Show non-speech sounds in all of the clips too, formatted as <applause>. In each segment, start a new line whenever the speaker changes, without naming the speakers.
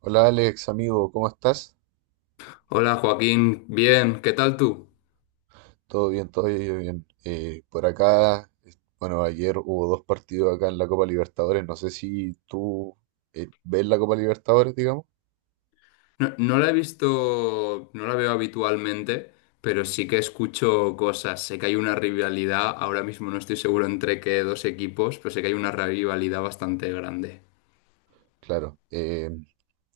Hola Alex, amigo, ¿cómo estás?
Hola Joaquín, bien, ¿qué tal tú?
Todo bien, todo bien. Por acá, bueno, ayer hubo dos partidos acá en la Copa Libertadores. No sé si tú ves la Copa Libertadores, digamos.
No, no la he visto, no la veo habitualmente, pero sí que escucho cosas. Sé que hay una rivalidad, ahora mismo no estoy seguro entre qué dos equipos, pero sé que hay una rivalidad bastante grande.
Claro.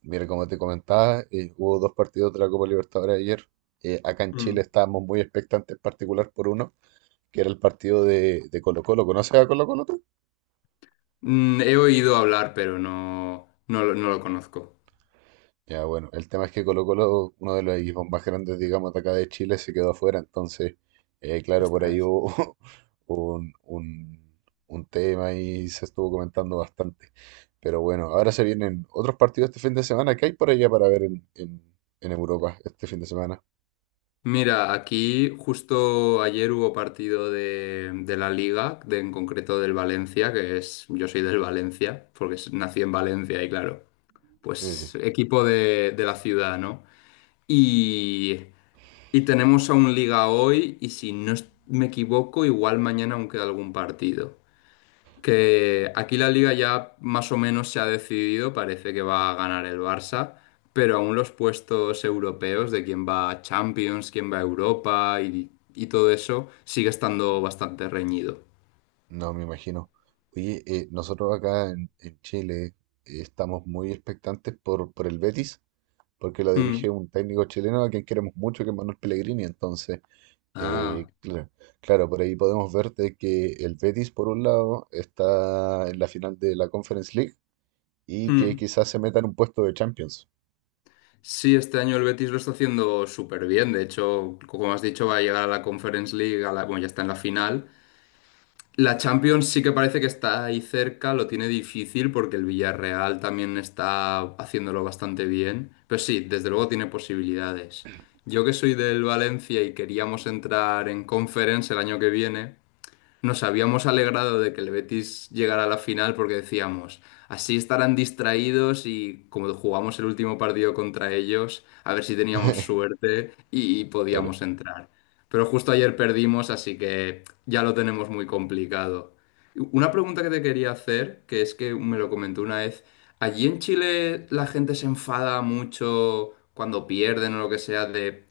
Mira, como te comentaba, hubo dos partidos de la Copa Libertadores ayer. Acá en Chile
Mm.
estábamos muy expectantes, en particular por uno, que era el partido de Colo-Colo. ¿Conoces a Colo-Colo tú?
He oído hablar, pero no, no, lo no lo conozco.
Ya, bueno, el tema es que Colo Colo, uno de los equipos más grandes, digamos, de acá de Chile, se quedó afuera. Entonces, claro, por ahí
Ostras.
hubo <laughs> un, un, un tema y se estuvo comentando bastante. Pero bueno, ahora se vienen otros partidos este fin de semana. ¿Qué hay por allá para ver en Europa este fin de semana?
Mira, aquí justo ayer hubo partido de la Liga, en concreto del Valencia, yo soy del Valencia, porque nací en Valencia y claro. Pues
Eh,
equipo de la ciudad, ¿no? Y, y tenemos aún liga hoy y si no me equivoco, igual mañana aún queda algún partido. Que aquí la liga ya más o menos se ha decidido, parece que va a ganar el Barça, pero aún los puestos europeos de quién va a Champions, quién va a Europa y todo eso sigue estando bastante reñido.
no me imagino. Oye, nosotros acá en Chile estamos muy expectantes por el Betis, porque lo
Mm.
dirige un técnico chileno a quien queremos mucho, que es Manuel Pellegrini. Entonces...
Ah.
Eh, cla- claro, por ahí podemos ver de que el Betis, por un lado, está en la final de la Conference League y que
Mm.
quizás se meta en un puesto de Champions.
Sí, este año el Betis lo está haciendo súper bien. De hecho, como has dicho, va a llegar a la Conference League, bueno, ya está en la final. La Champions sí que parece que está ahí cerca, lo tiene difícil porque el Villarreal también está haciéndolo bastante bien. Pero sí, desde luego tiene posibilidades. Yo que soy del Valencia y queríamos entrar en Conference el año que viene, nos habíamos alegrado de que el Betis llegara a la final porque decíamos, así estarán distraídos y como jugamos el último partido contra ellos, a ver si teníamos
<laughs>
suerte y
Claro.
podíamos entrar. Pero justo ayer perdimos, así que ya lo tenemos muy complicado. Una pregunta que te quería hacer, que es que me lo comentó una vez, ¿allí en Chile la gente se enfada mucho cuando pierden o lo que sea de?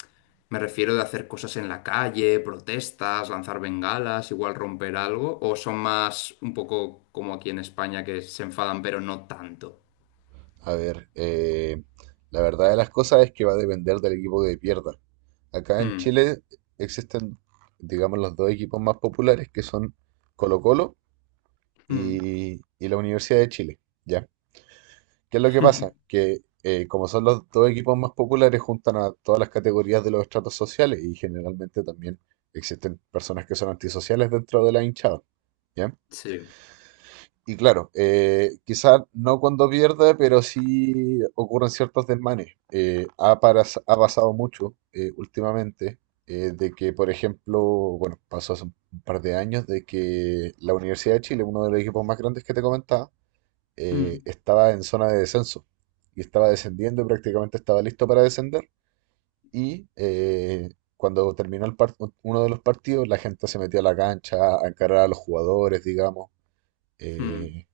Me refiero de hacer cosas en la calle, protestas, lanzar bengalas, igual romper algo, o son más un poco como aquí en España que se enfadan, pero no tanto.
A ver, la verdad de las cosas es que va a depender del equipo que pierda. Acá en
Hmm,
Chile existen, digamos, los dos equipos más populares que son Colo-Colo
hmm,
y la Universidad de Chile, ¿ya? ¿Qué es lo que pasa?
<laughs>
Que como son los dos equipos más populares, juntan a todas las categorías de los estratos sociales y generalmente también existen personas que son antisociales dentro de la hinchada. ¿Ya?
Sí.
Y claro, quizás no cuando pierde, pero sí ocurren ciertos desmanes. Ha pasado mucho últimamente de que, por ejemplo, bueno, pasó hace un par de años de que la Universidad de Chile, uno de los equipos más grandes que te comentaba,
hmm,
estaba en zona de descenso y estaba descendiendo y prácticamente estaba listo para descender. Y cuando terminó uno de los partidos, la gente se metió a la cancha a encarar a los jugadores, digamos.
hmm.
Eh,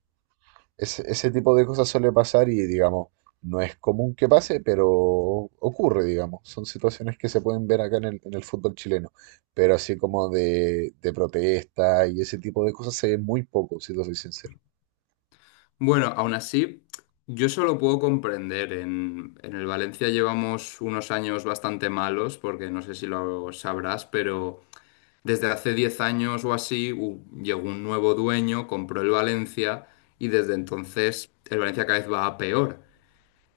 ese tipo de cosas suele pasar y, digamos, no es común que pase, pero ocurre, digamos. Son situaciones que se pueden ver acá en el fútbol chileno. Pero así como de protesta y ese tipo de cosas se ve muy poco, si te soy sincero.
Bueno, aún así, yo eso lo puedo comprender. En el Valencia llevamos unos años bastante malos, porque no sé si lo sabrás, pero desde hace 10 años o así llegó un nuevo dueño, compró el Valencia y desde entonces el Valencia cada vez va a peor.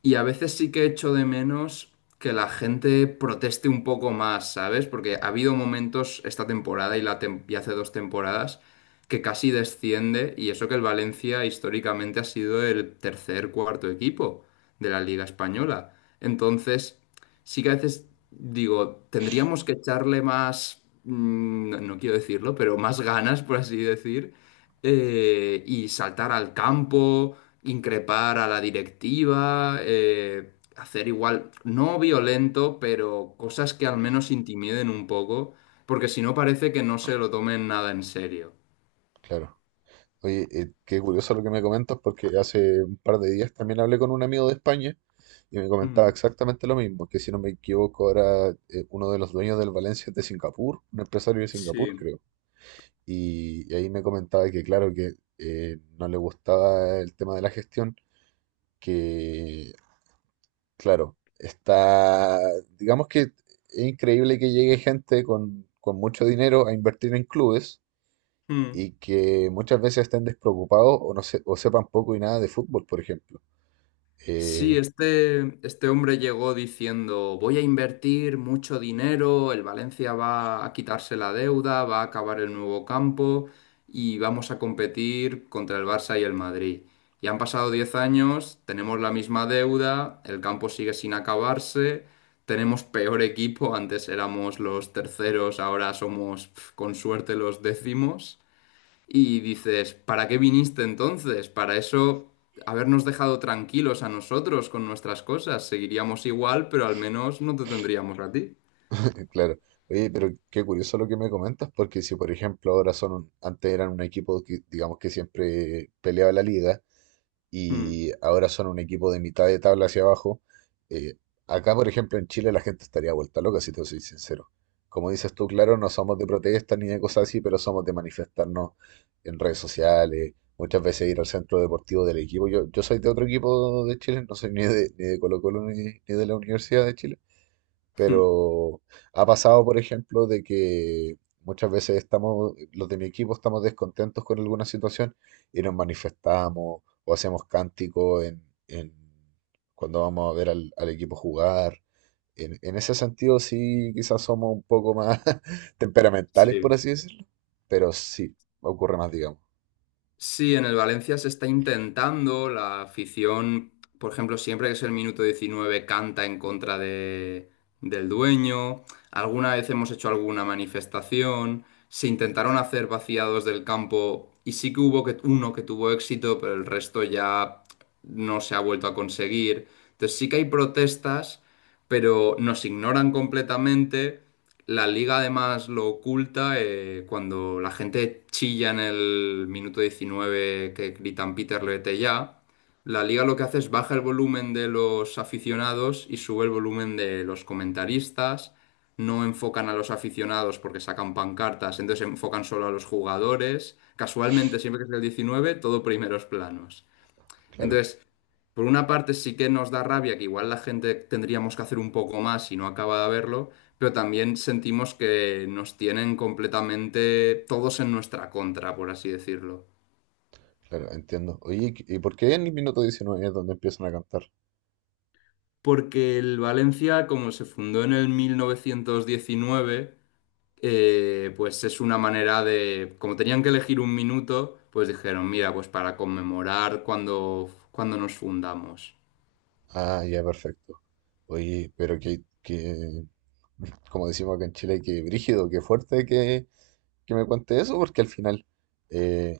Y a veces sí que echo de menos que la gente proteste un poco más, ¿sabes? Porque ha habido momentos esta temporada y hace 2 temporadas que casi desciende, y eso que el Valencia históricamente ha sido el tercer, cuarto equipo de la Liga Española. Entonces, sí que a veces digo, tendríamos que echarle más, no, no quiero decirlo, pero más ganas, por así decir, y saltar al campo, increpar a la directiva, hacer igual, no violento, pero cosas que al menos intimiden un poco, porque si no parece que no se lo tomen nada en serio.
Claro. Oye, qué curioso lo que me comentas porque hace un par de días también hablé con un amigo de España y me comentaba
Mm,
exactamente lo mismo, que si no me equivoco era uno de los dueños del Valencia de Singapur, un empresario de Singapur
sí.
creo. Y ahí me comentaba que claro que no le gustaba el tema de la gestión, que claro, está, digamos que es increíble que llegue gente con mucho dinero a invertir en clubes
Mm.
y que muchas veces estén despreocupados o, no se- o sepan poco y nada de fútbol, por ejemplo.
Sí,
Eh,
este hombre llegó diciendo, voy a invertir mucho dinero, el Valencia va a quitarse la deuda, va a acabar el nuevo campo y vamos a competir contra el Barça y el Madrid. Y han pasado 10 años, tenemos la misma deuda, el campo sigue sin acabarse, tenemos peor equipo, antes éramos los terceros, ahora somos, con suerte, los décimos. Y dices, ¿para qué viniste entonces? Para eso, habernos dejado tranquilos a nosotros con nuestras cosas. Seguiríamos igual, pero al menos no te tendríamos a ti.
<laughs> claro. Oye, pero qué curioso lo que me comentas, porque si por ejemplo ahora antes eran un equipo que digamos que siempre peleaba la liga,
Mm.
y ahora son un equipo de mitad de tabla hacia abajo. Eh, acá, por ejemplo, en Chile la gente estaría vuelta loca, si te soy sincero. Como dices tú, claro, no somos de protesta ni de cosas así, pero somos de manifestarnos en redes sociales, muchas veces ir al centro deportivo del equipo. Yo soy de otro equipo de Chile, no soy ni de Colo Colo ni de la Universidad de Chile, pero ha pasado, por ejemplo, de que muchas veces estamos, los de mi equipo estamos descontentos con alguna situación y nos manifestamos o hacemos cánticos cuando vamos a ver al equipo jugar. En ese sentido, sí, quizás somos un poco más <laughs>
<laughs>
temperamentales, por
Sí.
así decirlo. Pero sí, ocurre más, digamos.
Sí, en el Valencia se está intentando, la afición, por ejemplo, siempre que es el minuto 19 canta en contra del dueño, alguna vez hemos hecho alguna manifestación, se intentaron hacer vaciados del campo y sí que hubo uno que tuvo éxito, pero el resto ya no se ha vuelto a conseguir. Entonces sí que hay protestas, pero nos ignoran completamente. La liga además lo oculta, cuando la gente chilla en el minuto 19 que gritan Peter Lete ya. La liga lo que hace es baja el volumen de los aficionados y sube el volumen de los comentaristas. No enfocan a los aficionados porque sacan pancartas, entonces enfocan solo a los jugadores. Casualmente, siempre que es el 19, todo primeros planos.
Claro,
Entonces, por una parte sí que nos da rabia que igual la gente tendríamos que hacer un poco más y no acaba de verlo, pero también sentimos que nos tienen completamente todos en nuestra contra, por así decirlo.
claro, entiendo. Oye, ¿y por qué en el minuto 19 es donde empiezan a cantar?
Porque el Valencia, como se fundó en el 1919, pues es una manera de, como tenían que elegir un minuto, pues dijeron, mira, pues para conmemorar cuando nos fundamos.
Ah, ya, perfecto. Oye, pero que, <laughs> como decimos acá en Chile, que brígido, que fuerte que me cuente eso, porque al final eh,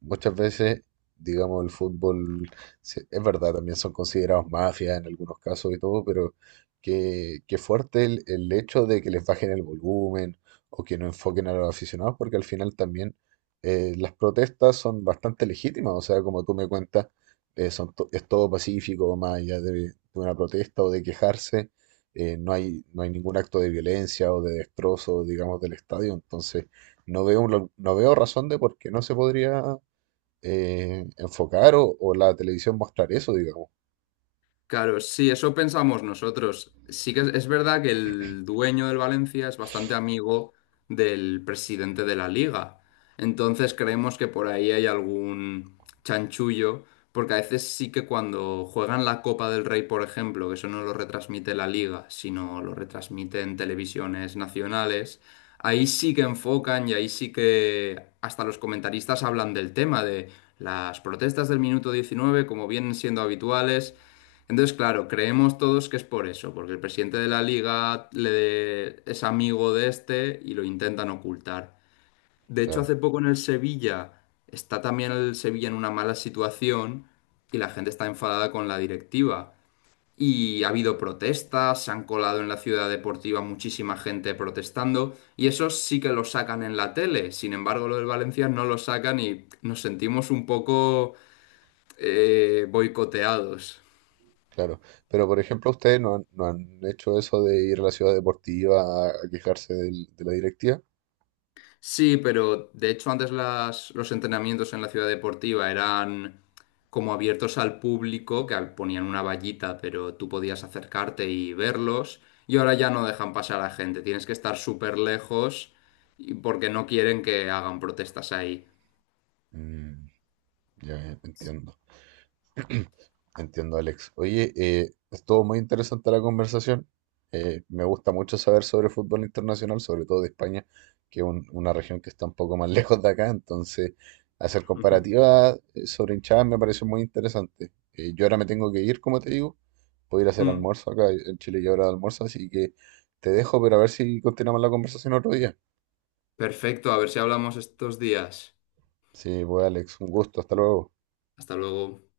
muchas veces, digamos, el fútbol, es verdad, también son considerados mafias en algunos casos y todo, pero qué, qué fuerte el hecho de que les bajen el volumen o que no enfoquen a los aficionados, porque al final también las protestas son bastante legítimas, o sea, como tú me cuentas, es todo pacífico, más allá de una protesta o de quejarse. No hay ningún acto de violencia o de destrozo, digamos, del estadio. Entonces, no veo razón de por qué no se podría enfocar o la televisión mostrar eso, digamos.
Claro, sí, eso pensamos nosotros. Sí que es verdad que el dueño del Valencia es bastante amigo del presidente de la liga. Entonces creemos que por ahí hay algún chanchullo, porque a veces sí que cuando juegan la Copa del Rey, por ejemplo, que eso no lo retransmite la liga, sino lo retransmite en televisiones nacionales, ahí sí que enfocan y ahí sí que hasta los comentaristas hablan del tema de las protestas del minuto 19, como vienen siendo habituales. Entonces, claro, creemos todos que es por eso, porque el presidente de la liga es amigo de este y lo intentan ocultar. De hecho,
Claro,
hace poco en el Sevilla está también el Sevilla en una mala situación y la gente está enfadada con la directiva. Y ha habido protestas, se han colado en la ciudad deportiva muchísima gente protestando y eso sí que lo sacan en la tele. Sin embargo, lo del Valencia no lo sacan y nos sentimos un poco, boicoteados.
claro. Pero, por ejemplo, ustedes no han hecho eso de ir a la ciudad deportiva a quejarse de la directiva.
Sí, pero de hecho antes los entrenamientos en la ciudad deportiva eran como abiertos al público, que ponían una vallita, pero tú podías acercarte y verlos. Y ahora ya no dejan pasar a gente, tienes que estar súper lejos porque no quieren que hagan protestas ahí.
Mm, ya, ya, entiendo. <clears throat> Entiendo, Alex. Oye, estuvo muy interesante la conversación. Me gusta mucho saber sobre fútbol internacional, sobre todo de España, que es una región que está un poco más <laughs> lejos de acá. Entonces, hacer
<laughs> Ujú.
comparativas sobre hinchadas me pareció muy interesante. Yo ahora me tengo que ir, como te digo. Voy a ir a hacer
Mm.
almuerzo acá en Chile ya hora de almuerzo, así que te dejo, pero a ver si continuamos la conversación otro día.
Perfecto, a ver si hablamos estos días.
Sí, pues Alex, un gusto. Hasta luego.
Hasta luego.